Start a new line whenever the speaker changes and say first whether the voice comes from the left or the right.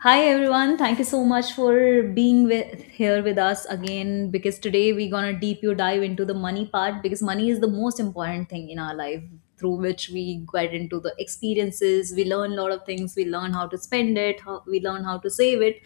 left: Hi everyone, thank you so much for being with here with us again because today we're gonna deep you dive into the money part because money is the most important thing in our life through which we get into the experiences. We learn a lot of things, we learn how to spend it, how, we learn how to save it,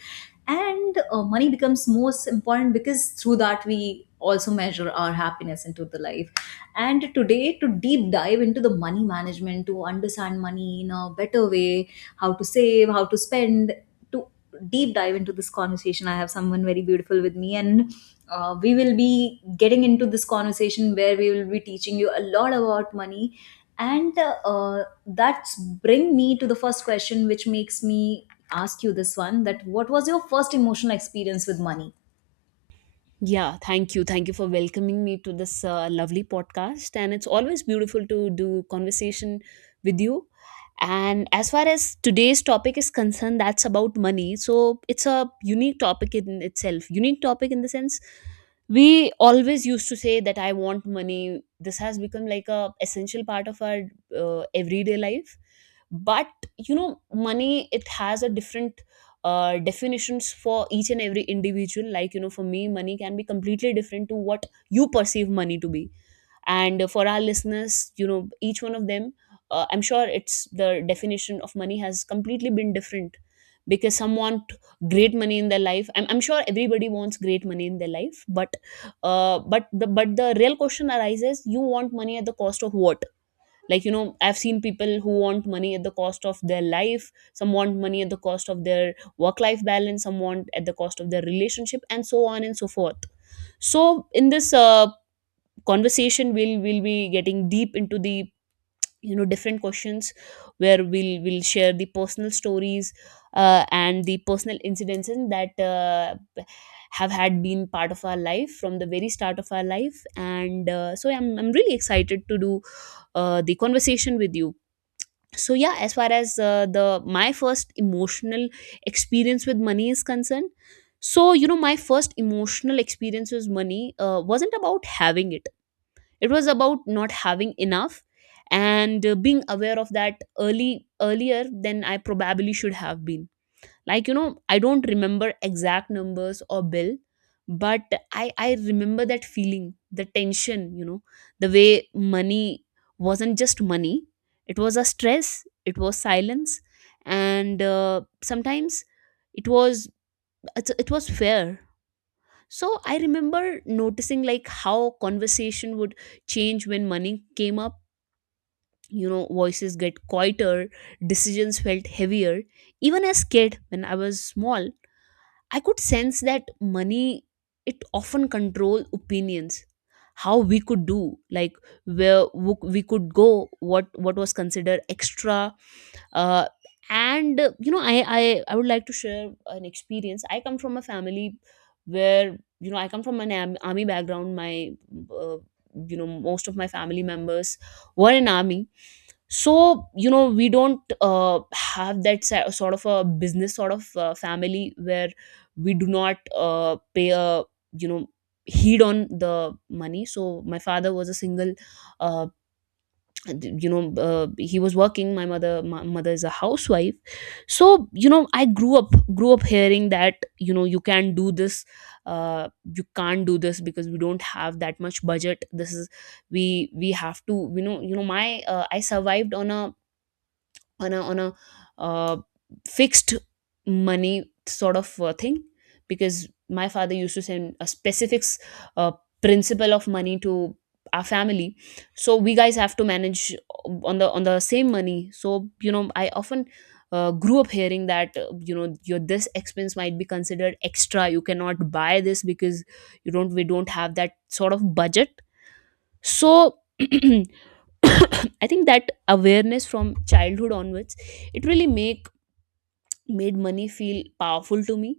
left: and money becomes most important because through that we also measure our happiness into the life. And today, to deep dive into the money management, to understand money in a better way, how to save, how to spend, to deep dive into this conversation, I have someone very beautiful with me, and we will be getting into this conversation where we will be teaching you a lot about money. And that's bring me to the first question, which makes me ask you this one, that what was your first emotional experience with money?
right: Yeah, thank you. Thank you for welcoming me to this lovely podcast. And it's always beautiful to do conversation with you. And as far as today's topic is concerned, that's about money. So it's a unique topic in itself. Unique topic in the sense we always used to say that I want money. This has become like a essential part of our everyday life but You know, money, it has a different definitions for each and every individual. Like, you know, for me money can be completely different to what you perceive money to be. And for our listeners, you know, each one of them, I'm sure it's the definition of money has completely been different, because some want great money in their life. I'm sure everybody wants great money in their life, but but the real question arises, you want money at the cost of what? Like, you know, I've seen people who want money at the cost of their life. Some want money at the cost of their work life balance. Some want at the cost of their relationship, and so on and so forth. So in this conversation, we'll be getting deep into the, you know, different questions, where we'll share the personal stories, and the personal incidences that have had been part of our life from the very start of our life. And so I'm really excited to do the conversation with you. So yeah, as far as the my first emotional experience with money is concerned, so you know, my first emotional experience with money wasn't about having it. It was about not having enough, and being aware of that early, earlier than I probably should have been. Like, you know, I don't remember exact numbers or bill, but I remember that feeling, the tension, you know, the way money wasn't just money. It was a stress. It was silence. And sometimes it was, it was fair. So I remember noticing like how conversation would change when money came up. You know, voices get quieter, decisions felt heavier. Even as kid, when I was small, I could sense that money, it often control opinions, how we could do, like where we could go, what was considered extra, uh, and you know, I would like to share an experience. I come from a family where, you know, I come from an army background. My uh, you know, most of my family members were in army. So you know, we don't have that sort of a business sort of family where we do not pay a, you know, heed on the money. So my father was a single, uh, you know, he was working. My mother, my mother is a housewife. So you know, I grew up hearing that, you know, you can not do this, you can't do this because we don't have that much budget. This is, we have to, you know, you know, my I survived on a, on a uh, fixed money sort of thing, because my father used to send a specific uh, principle of money to our family. So we guys have to manage on the, on the same money. So you know, I often grew up hearing that, you know, your this expense might be considered extra. You cannot buy this because you don't, we don't have that sort of budget. So I think that awareness from childhood onwards, it really make made money feel powerful to me,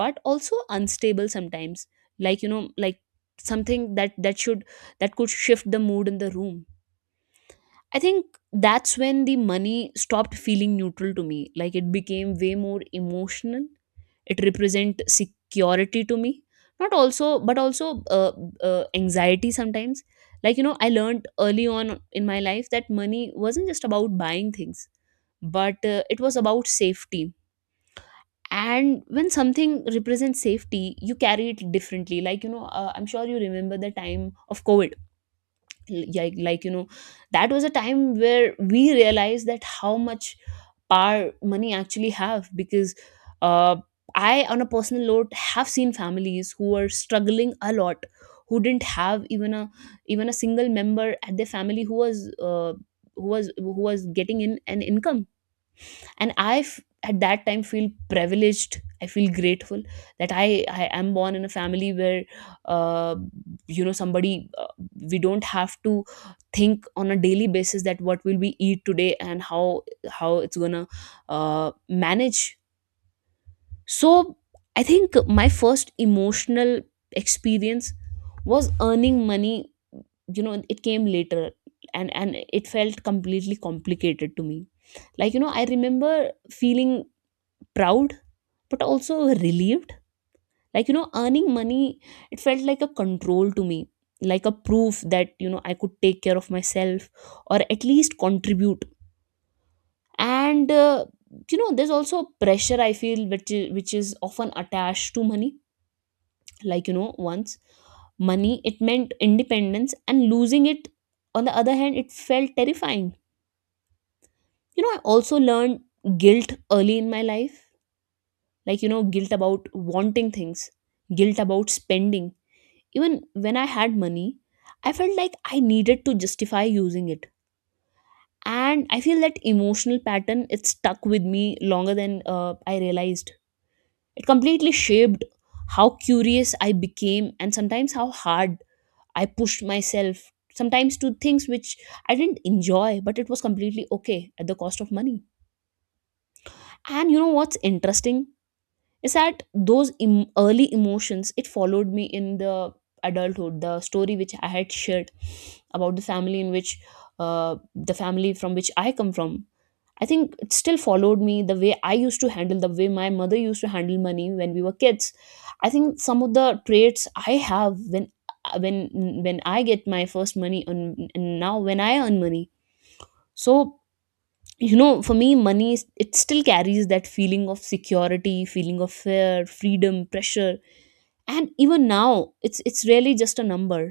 right: but also unstable sometimes. Like, you know, like something that that should that could shift the mood in the room. I think that's when the money stopped feeling neutral to me. Like, it became way more emotional. It represent security to me, not also, but also anxiety sometimes. Like, you know, I learned early on in my life that money wasn't just about buying things, but it was about safety. And when something represents safety, you carry it differently. Like, you know, I'm sure you remember the time of COVID. Like, you know, that was a time where we realized that how much power money actually have. Because uh, I, on a personal note, have seen families who are struggling a lot, who didn't have even a single member at their family who was getting in an income. And at that time feel privileged, I feel grateful that I am born in a family where, uh, you know, somebody, we don't have to think on a daily basis that what will we eat today and how it's gonna uh, manage. So I think my first emotional experience was earning money. You know, it came later, and it felt completely complicated to me. Like, you know, I remember feeling proud, but also relieved. Like, you know, earning money, it felt like a control to me, like a proof that, you know, I could take care of myself, or at least contribute. And you know, there's also a pressure I feel which is often attached to money. Like, you know, once money, it meant independence, and losing it, on the other hand, it felt terrifying. You know, I also learned guilt early in my life. Like, you know, guilt about wanting things, guilt about spending. Even when I had money, I felt like I needed to justify using it. And I feel that emotional pattern, it stuck with me longer than I realized. It completely shaped how curious I became, and sometimes how hard I pushed myself, sometimes to things which I didn't enjoy, but it was completely okay at the cost of money. And you know what's interesting? Is that those early emotions, it followed me in the adulthood. The story which I had shared about the family in which, the family from which I come from, I think it still followed me, the way I used to handle, the way my mother used to handle money when we were kids. I think some of the traits I have when uh, when when I get my first money, and now when I earn money. So you know, for me money is, it still carries that feeling of security, feeling of fear, freedom, pressure. And even now, it's really just a number.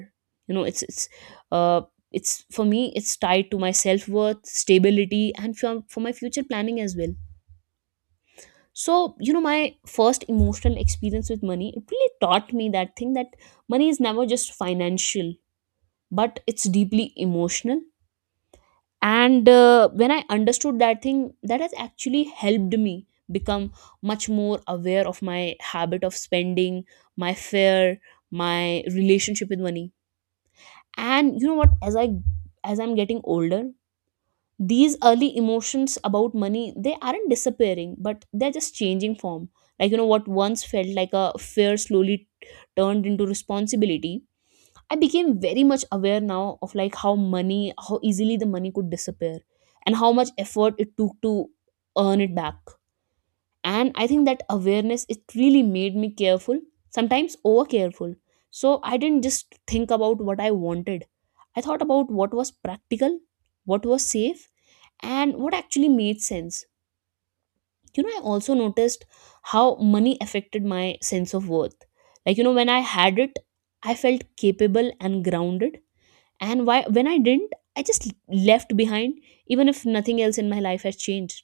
right: You know, it's uh it's, for me it's tied to my self-worth, stability, and for my future planning as well. So you know, my first emotional experience with money, it really taught me that thing, that money is never just financial, but it's deeply emotional. And when I understood that thing, that has actually helped me become much more aware of my habit of spending, my fear, my relationship with money. And you know what, as I'm getting older, these early emotions about money, they aren't disappearing, but they're just changing form. Like, you know, what once felt like a fear, slowly turned into responsibility. I became very much aware now of like how money, how easily the money could disappear, and how much effort it took to earn it back. And I think that awareness, it really made me careful, sometimes over careful. So I didn't just think about what I wanted. I thought about what was practical, what was safe, and what actually made sense. You know, I also noticed how money affected my sense of worth. Like, you know, when I had it, I felt capable and grounded and why when I didn't I just left behind, even if nothing else in my life has changed.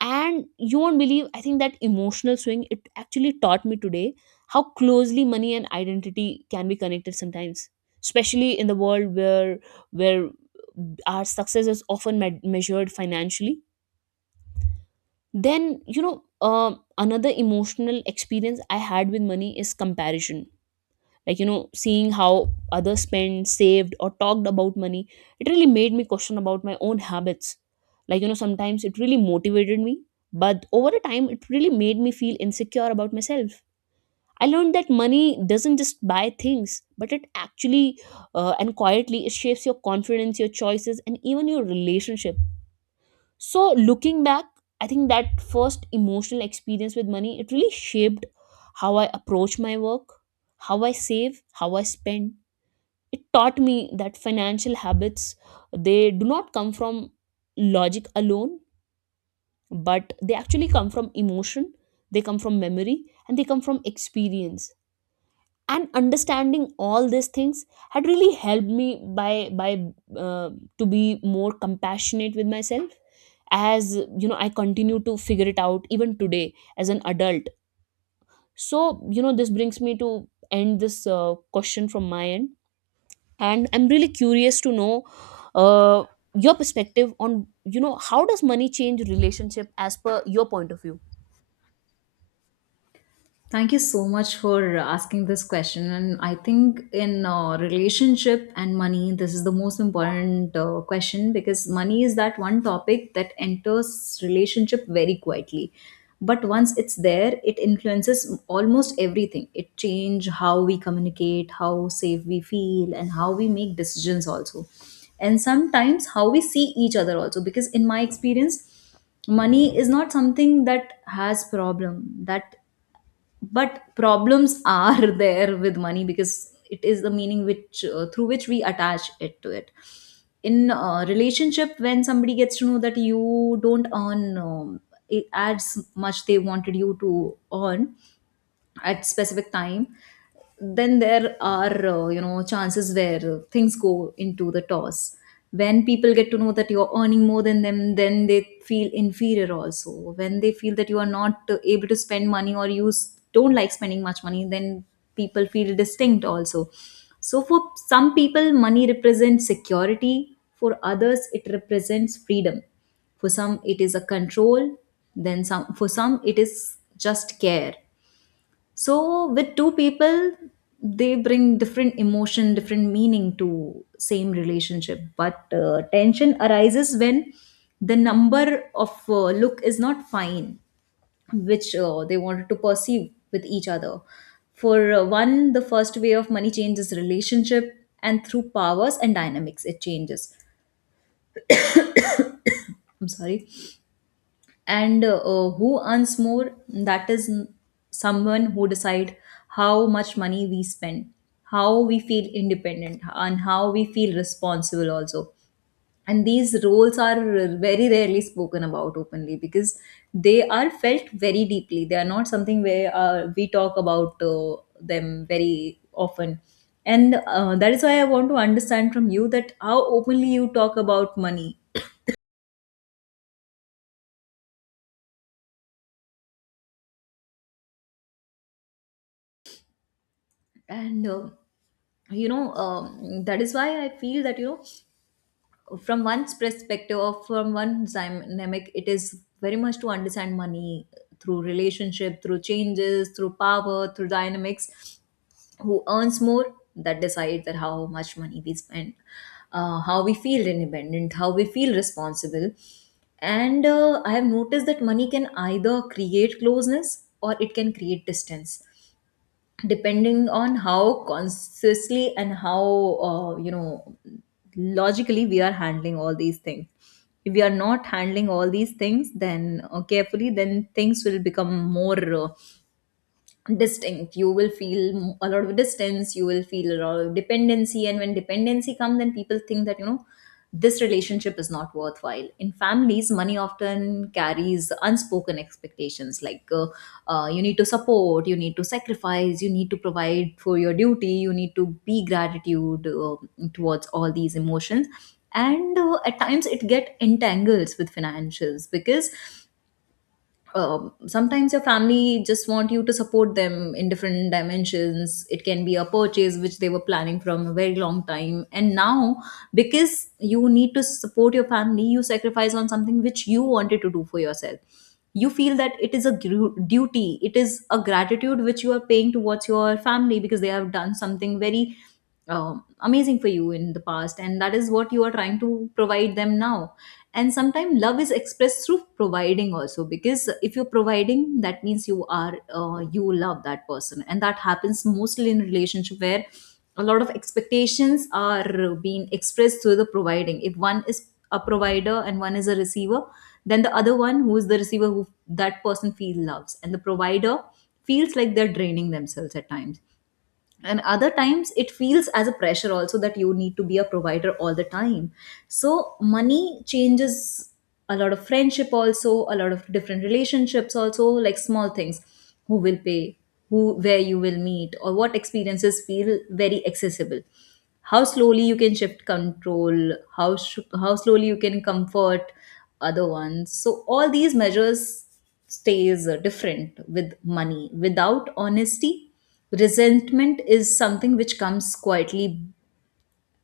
right: And you won't believe, I think that emotional swing, it actually taught me today how closely money and identity can be connected, sometimes especially in the world where where our success is often measured financially. Then another emotional experience I had with money is comparison. Like, you know, seeing how others spent, saved, or talked about money, it really made me question about my own habits. Like, you know, sometimes it really motivated me, but over a time it really made me feel insecure about myself. I learned that money doesn't just buy things, but it actually, and quietly, it shapes your confidence, your choices, and even your relationship. So looking back, I think that first emotional experience with money, it really shaped how I approach my work, how I save, how I spend. It taught me that financial habits, they do not come from logic alone, but they actually come from emotion, they come from memory, and they come from experience. And understanding all these things had really helped me by by uh, to be more compassionate with myself, as you know, I continue to figure it out even today as an adult. So, you know, this brings me to end this question from my end, and I'm really curious to know, uh, your perspective on, you know, how does money change relationship as per your point of view?
left: Thank you so much for asking this question. And I think in relationship and money, this is the most important question, because money is that one topic that enters relationship very quietly. But once it's there, it influences almost everything. It change how we communicate, how safe we feel, and how we make decisions also. And sometimes how we see each other also. Because in my experience, money is not something that has problem that, but problems are there with money, because it is the meaning which through which we attach it to it. In a relationship, when somebody gets to know that you don't earn as much they wanted you to earn at specific time, then there are you know, chances where things go into the toss. When people get to know that you're earning more than them, then they feel inferior also. When they feel that you are not able to spend money, or you don't like spending much money, then people feel distinct also. So for some people money represents security, for others it represents freedom, for some it is a control, then some, for some it is just care. So with two people, they bring different emotion, different meaning to same relationship, but tension arises when the number of look is not fine, which they wanted to perceive with each other. For one, the first way of money changes relationship, and through powers and dynamics it changes. I'm sorry. And who earns more, that is someone who decide how much money we spend, how we feel independent, and how we feel responsible also. And these roles are very rarely spoken about openly, because they are felt very deeply. They are not something where we talk about them very often. And that is why I want to understand from you that how openly you talk about money. And you know, that is why I feel that you know, from one's perspective or from one's dynamic, it is very much to understand money through relationship, through changes, through power, through dynamics. Who earns more, that decides that how much money we spend, how we feel independent, how we feel responsible. And I have noticed that money can either create closeness, or it can create distance, depending on how consciously and how you know, logically we are handling all these things. If we are not handling all these things then carefully, then things will become more distinct. You will feel a lot of distance, you will feel a lot of dependency, and when dependency comes, then people think that you know, this relationship is not worthwhile. In families, money often carries unspoken expectations, like you need to support, you need to sacrifice, you need to provide for your duty, you need to be gratitude towards all these emotions. And at times it get entangles with financials, because sometimes your family just want you to support them in different dimensions. It can be a purchase which they were planning from a very long time, and now because you need to support your family, you sacrifice on something which you wanted to do for yourself. You feel that it is a duty, it is a gratitude which you are paying towards your family, because they have done something very amazing for you in the past, and that is what you are trying to provide them now. And sometimes love is expressed through providing also, because if you're providing, that means you are you love that person. And that happens mostly in relationship where a lot of expectations are being expressed through the providing. If one is a provider and one is a receiver, then the other one who is the receiver, who, that person feels loves, and the provider feels like they're draining themselves at times. And other times it feels as a pressure also, that you need to be a provider all the time. So money changes a lot of friendship also, a lot of different relationships also, like small things, who will pay, who, where you will meet, or what experiences feel very accessible, how slowly you can shift control, how slowly you can comfort other ones. So all these measures stays different with money without honesty. Resentment is something which comes quietly,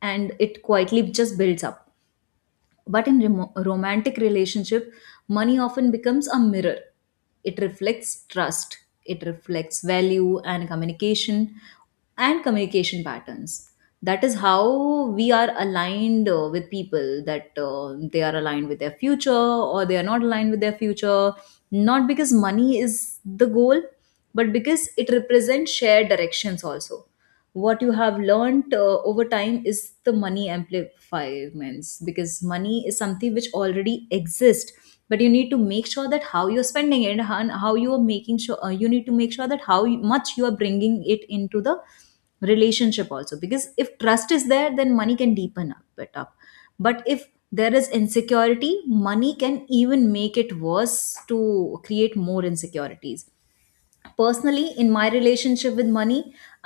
left: and it quietly just builds up. But in romantic relationship, money often becomes a mirror. It reflects trust, it reflects value and communication, and communication patterns. That is how we are aligned with people, that they are aligned with their future, or they are not aligned with their future. Not because money is the goal, but because it represents shared directions also. What you have learned over time is the money amplifiers, because money is something which already exists, but you need to make sure that how you're spending it, and how you are making sure, you need to make sure that how much you are bringing it into the relationship also, because if trust is there, then money can deepen up it up. But if there is insecurity, money can even make it worse, to create more insecurities. Personally, in my relationship with money,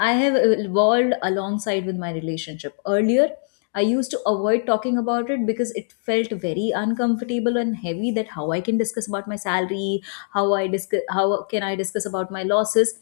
left: I have evolved alongside with my relationship. Earlier, I used to avoid talking about it because it felt very uncomfortable and heavy, that how I can discuss about my salary, how I discuss, how can I discuss about my losses.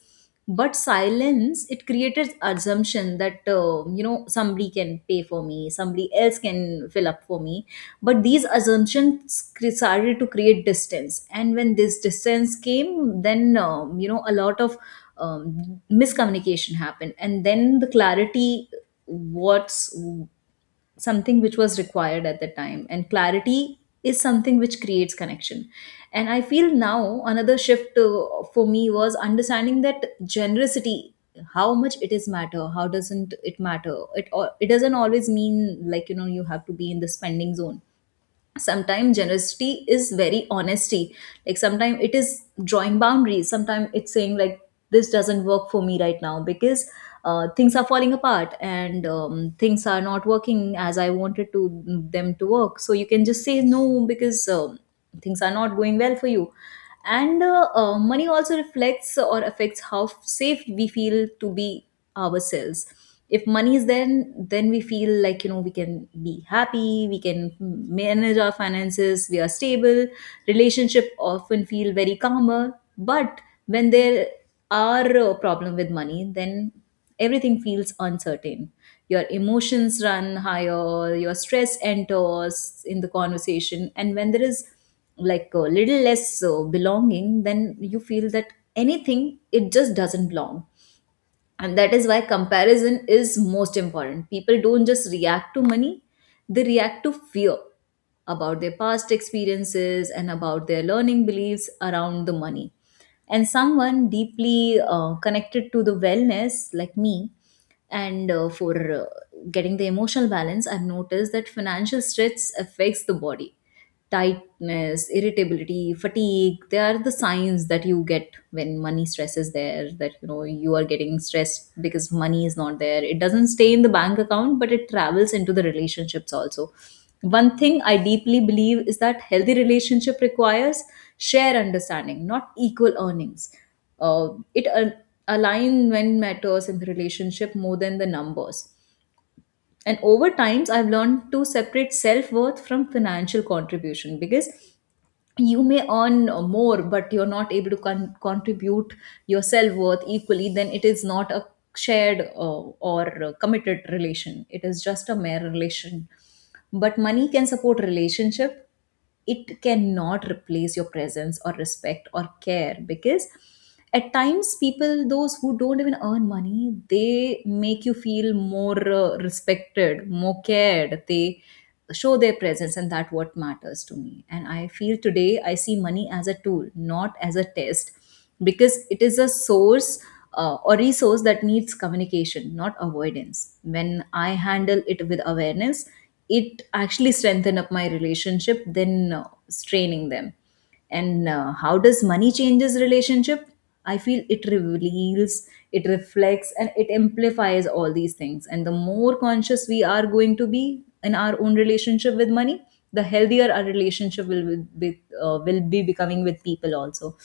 left: But silence it created assumption that you know, somebody can pay for me, somebody else can fill up for me. But these assumptions started to create distance, and when this distance came, then you know, a lot of miscommunication happened, and then the clarity, what's something which was required at the time, and clarity is something which creates connection. And I feel now another shift for me was understanding that generosity, how much it is matter, how doesn't it matter, it doesn't always mean like you know, you have to be in the spending zone. Sometimes generosity is very honesty, like sometimes it is drawing boundaries, sometimes it's saying like this doesn't work for me right now, because things are falling apart, and things are not working as I wanted to them to work. So you can just say no, because things are not going well for you. And money also reflects or affects how safe we feel to be ourselves. If money is there, then we feel like you know, we can be happy, we can manage our finances, we are stable. Relationship often feel very calmer, but when there are a problem with money, then everything feels uncertain. Your emotions run higher, your stress enters in the conversation, and when there is like a little less belonging, then you feel that anything, it just doesn't belong. And that is why comparison is most important. People don't just react to money, they react to fear about their past experiences and about their learning beliefs around the money. And someone deeply connected to the wellness like me, and for getting the emotional balance, I've noticed that financial stress affects the body. Tightness, irritability, fatigue, they are the signs that you get when money stress is there, that you know you are getting stressed because money is not there. It doesn't stay in the bank account, but it travels into the relationships also. One thing I deeply believe is that healthy relationship requires share understanding, not equal earnings. uh, it al- Alignment matters in the relationship more than the numbers. And over times I've learned to separate self-worth from financial contribution, because you may earn more, but you're not able to contribute your self-worth equally, then it is not a shared or Committed relation, it is just a mere relation. But money can support relationship, it cannot replace your presence or respect or care, because at times people those who don't even earn money, they make you feel more respected, more cared. They show their presence and that what matters to me. And I feel today I see money as a tool, not as a test, because it is a source, or resource that needs communication, not avoidance. When I handle it with awareness, it actually strengthen up my relationship than straining them. And how does money changes relationship? I feel it reveals, it reflects, and it amplifies all these things. And the more conscious we are going to be in our own relationship with money, the healthier our relationship will be, will be becoming with people also.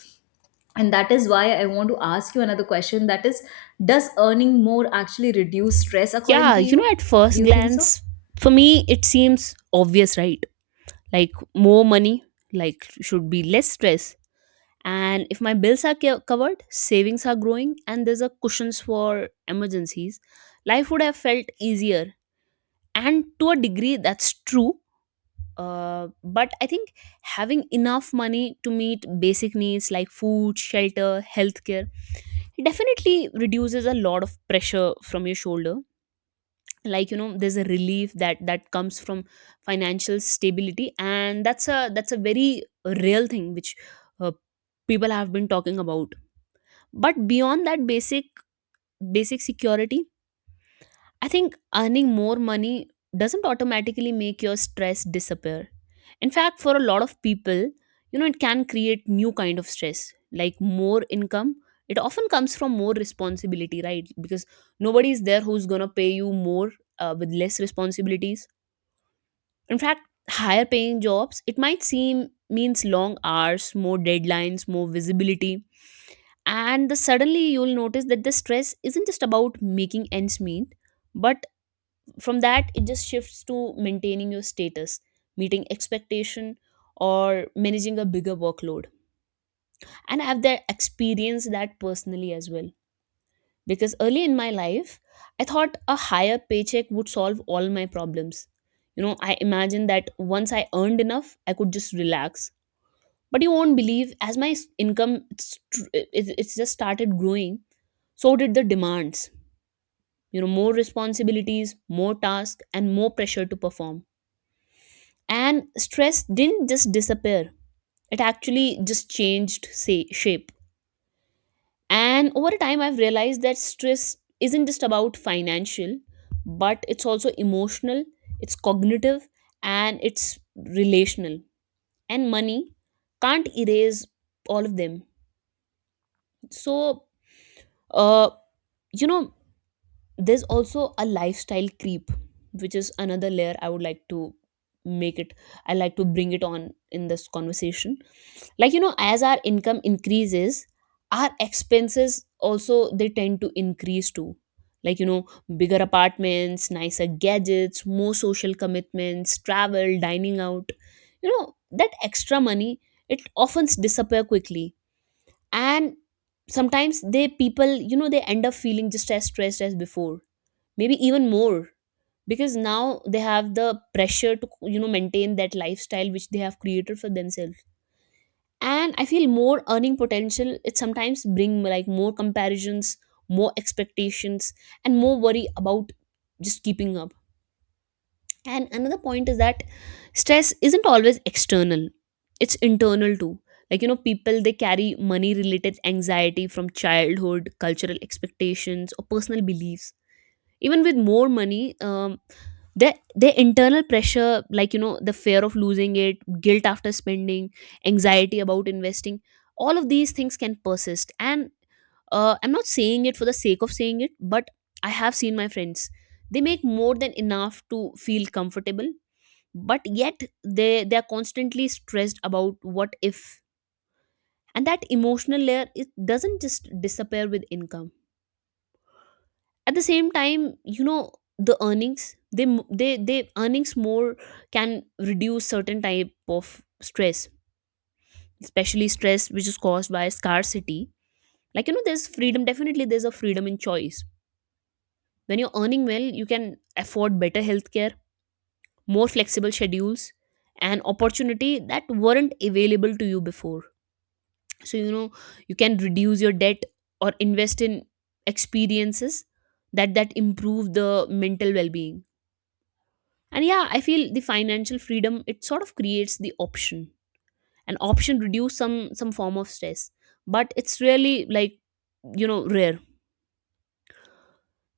left: And that is why I want to ask you another question, that is, does earning more actually reduce stress according
right: Yeah,
left: to
right: you know,
left: you?
right: at
left: Do
right: first
left: you think so?
right: glance, for me it seems obvious, right? Like, more money like should be less stress. And if my bills are covered, savings are growing, and there's a cushions for emergencies, life would have felt easier. And to a degree, that's true. uh, but I think having enough money to meet basic needs like food, shelter, healthcare, definitely reduces a lot of pressure from your shoulder. Like, you know, there's a relief that comes from financial stability, and that's a very real thing which uh, people have been talking about. But beyond that basic security, I think earning more money doesn't automatically make your stress disappear. In fact, for a lot of people, you know, it can create new kind of stress, like more income. It often comes from more responsibility, right? Because nobody is there who's gonna pay you more with less responsibilities. In fact, higher paying jobs, it might seem means long hours, more deadlines, more visibility. And suddenly you'll notice that the stress isn't just about making ends meet, but from that it just shifts to maintaining your status, meeting expectation, or managing a bigger workload. And I've that experienced that personally as well, because early in my life I thought a higher paycheck would solve all my problems. You know, I imagined that once I earned enough, I could just relax. But you won't believe, as my income it's just started growing, so did the demands. You know, more responsibilities, more tasks, and more pressure to perform. And stress didn't just disappear, it actually just changed say shape. And over time, I've realized that stress isn't just about financial, but it's also emotional, it's cognitive, and it's relational. And money can't erase all of them. So, uh, you know, there's also a lifestyle creep, which is another layer I would like to make it I like to bring it on in this conversation. Like, you know, as our income increases, our expenses also, they tend to increase too. Like, you know, bigger apartments, nicer gadgets, more social commitments, travel, dining out, you know, that extra money, it often disappear quickly. And sometimes they people, you know, they end up feeling just as stressed as before, maybe even more, because now they have the pressure to, you know, maintain that lifestyle which they have created for themselves. And I feel more earning potential, it sometimes bring like more comparisons, more expectations, and more worry about just keeping up. And another point is that stress isn't always external, it's internal too. Like, you know, people, they carry money related anxiety from childhood, cultural expectations, or personal beliefs. Even with more money, their internal pressure, like, you know, the fear of losing it, guilt after spending, anxiety about investing, all of these things can persist. And I'm not saying it for the sake of saying it, but I have seen my friends, they make more than enough to feel comfortable, but yet they are constantly stressed about what if. And that emotional layer, it doesn't just disappear with income. At the same time, you know, the earnings, they m- they earnings more can reduce certain type of stress, especially stress which is caused by scarcity. Like, you know, there's freedom, definitely there's a freedom in choice. When you're earning well, you can afford better healthcare, more flexible schedules, and opportunity that weren't available to you before. So, you know, you can reduce your debt or invest in experiences that improve the mental well-being. And yeah, I feel the financial freedom, it sort of creates the option, an option reduce some form of stress, but it's really like, you know, rare.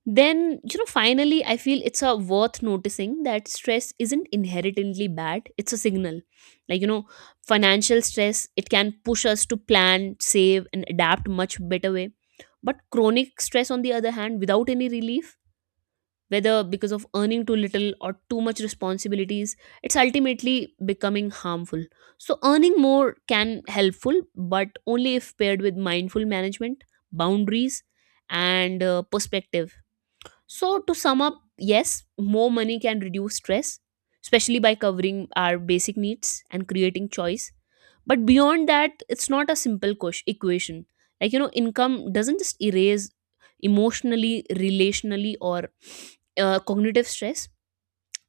right: Then, you know, finally, I feel it's a worth noticing that stress isn't inherently bad, it's a signal. Like, you know, financial stress, it can push us to plan, save, and adapt much better way. But chronic stress, on the other hand, without any relief, whether because of earning too little or too much responsibilities, it's ultimately becoming harmful. So earning more can helpful, but only if paired with mindful management, boundaries, and perspective. So, to sum up, yes, more money can reduce stress, especially by covering our basic needs and creating choice. But beyond that, it's not a simple equation. Like, you know, income doesn't just erase emotionally, relationally, or cognitive stress,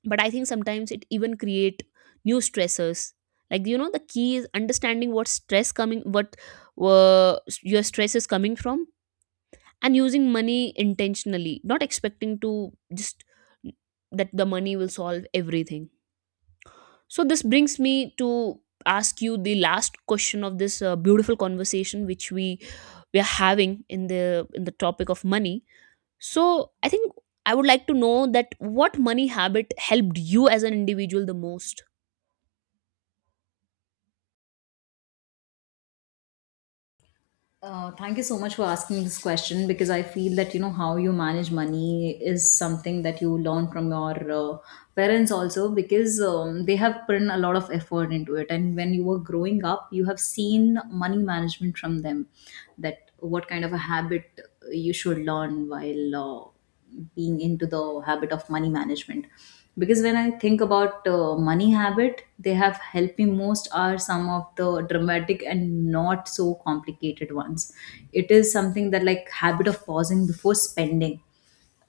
right: but I think sometimes it even create new stressors. Like, you know, the key is understanding what stress coming, what uh, your stress is coming from, and using money intentionally, not expecting to just that the money will solve everything. So this brings me to ask you the last question of this beautiful conversation which we are having in the topic of money. So I think I would like to know that what money habit helped you as an individual the most?
left: Thank you so much for asking this question, because I feel that, you know, how you manage money is something that you learn from your parents also, because they have put in a lot of effort into it. And when you were growing up, you have seen money management from them, that what kind of a habit you should learn while being into the habit of money management. Because when I think about money habit, they have helped me most are some of the dramatic and not so complicated ones. It is something that like habit of pausing before spending,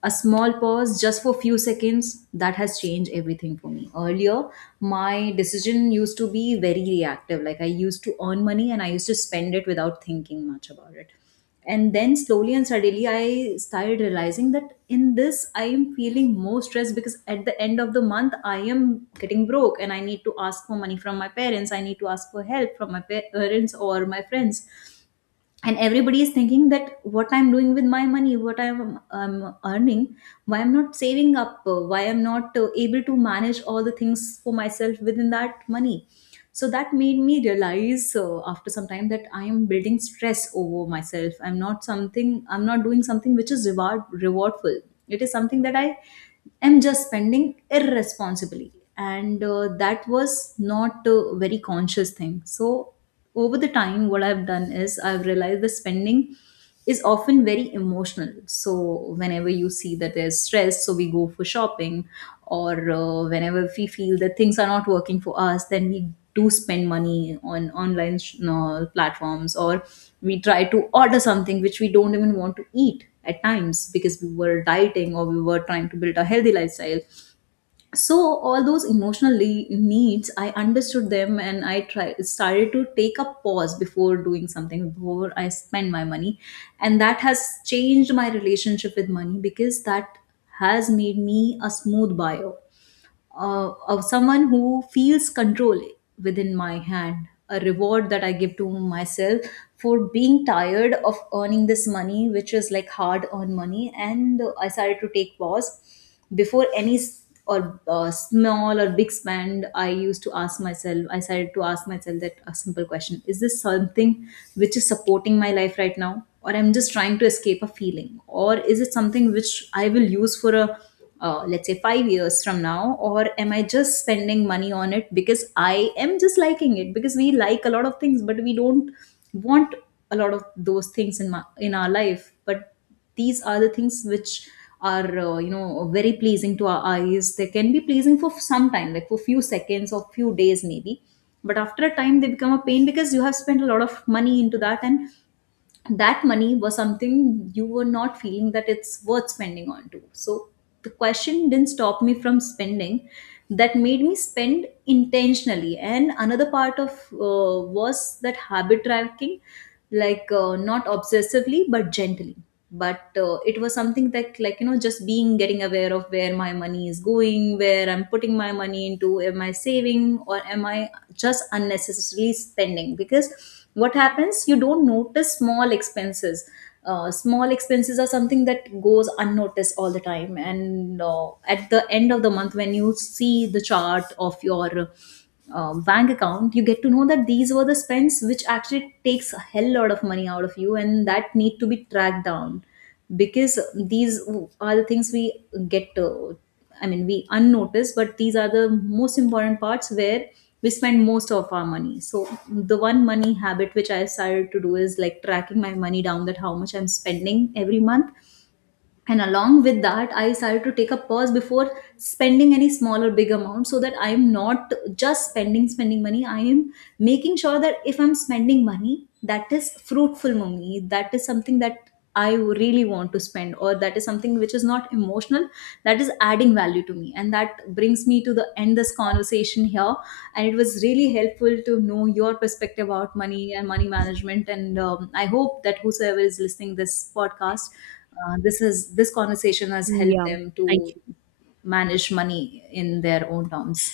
left: a small pause just for few seconds, that has changed everything for me. Earlier my decision used to be very reactive, like I used to earn money and I used to spend it without thinking much about it. And then slowly and suddenly I started realizing that in this I am feeling more stressed, because at the end of the month I am getting broke and I need to ask for money from my parents, I need to ask for help from my parents or my friends. And everybody is thinking that what I'm doing with my money, what I'm earning, why I'm not saving up, why I'm not able to manage all the things for myself within that money. So that made me realize after some time that I am building stress over myself, I'm not something, I'm not doing something which is rewardful. It is something that I am just spending irresponsibly. And that was not a very conscious thing. So over the time what I've done is I've realized the spending is often very emotional. So whenever you see that there's stress, so we go for shopping, or whenever we feel that things are not working for us, then we do spend money on online platforms, or we try to order something which we don't even want to eat at times, because we were dieting or we were trying to build a healthy lifestyle. So all those emotional needs, I understood them, and I started to take a pause before doing something, before I spend my money. And that has changed my relationship with money, because that has made me a smooth buyer, of someone who feels control within my hand, a reward that I give to myself for being tired of earning this money, which is like hard earned money. And I started to take pause before any s- or small or big spend. I started to ask myself that a simple question, is this something which is supporting my life right now, or I'm just trying to escape a feeling, or is it something which I will use for a, let's say, 5 years from now, or am I just spending money on it because I am just liking it? Because we like a lot of things, but we don't want a lot of those things in in our life. But these are the things which are, you know, very pleasing to our eyes, they can be pleasing for some time, like for few seconds or few days maybe, but after a time they become a pain, because you have spent a lot of money into that, and that money was something you were not feeling that it's worth spending on to. So the question didn't stop me from spending, that made me spend intentionally. And another part of was that habit tracking, like not obsessively but gently. But it was something that, like, you know, just being getting aware of where my money is going, where I'm putting my money into, am I saving or am I just unnecessarily spending? Because what happens, you don't notice small expenses. Small expenses are something that goes unnoticed all the time, and at the end of the month when you see the chart of your bank account, you get to know that these were the spends which actually takes a hell lot of money out of you, and that need to be tracked down. Because these are the things we get to, I mean, we unnotice, but these are the most important parts where we spend most of our money. So the one money habit which I started to do is like tracking my money down, that how much I'm spending every month. And along with that, I decided to take a pause before spending any small or big amount, so that I am not just spending money, I am making sure that if I'm spending money, that is fruitful money, that is something that I really want to spend, or that is something which is not emotional, that is adding value to me. And that brings me to the end this conversation here, and it was really helpful to know your perspective about money and money management. And I hope that whosoever is listening this podcast, this conversation has helped
right: Yeah.
left: them to
right: Thank
left: manage money in their own terms.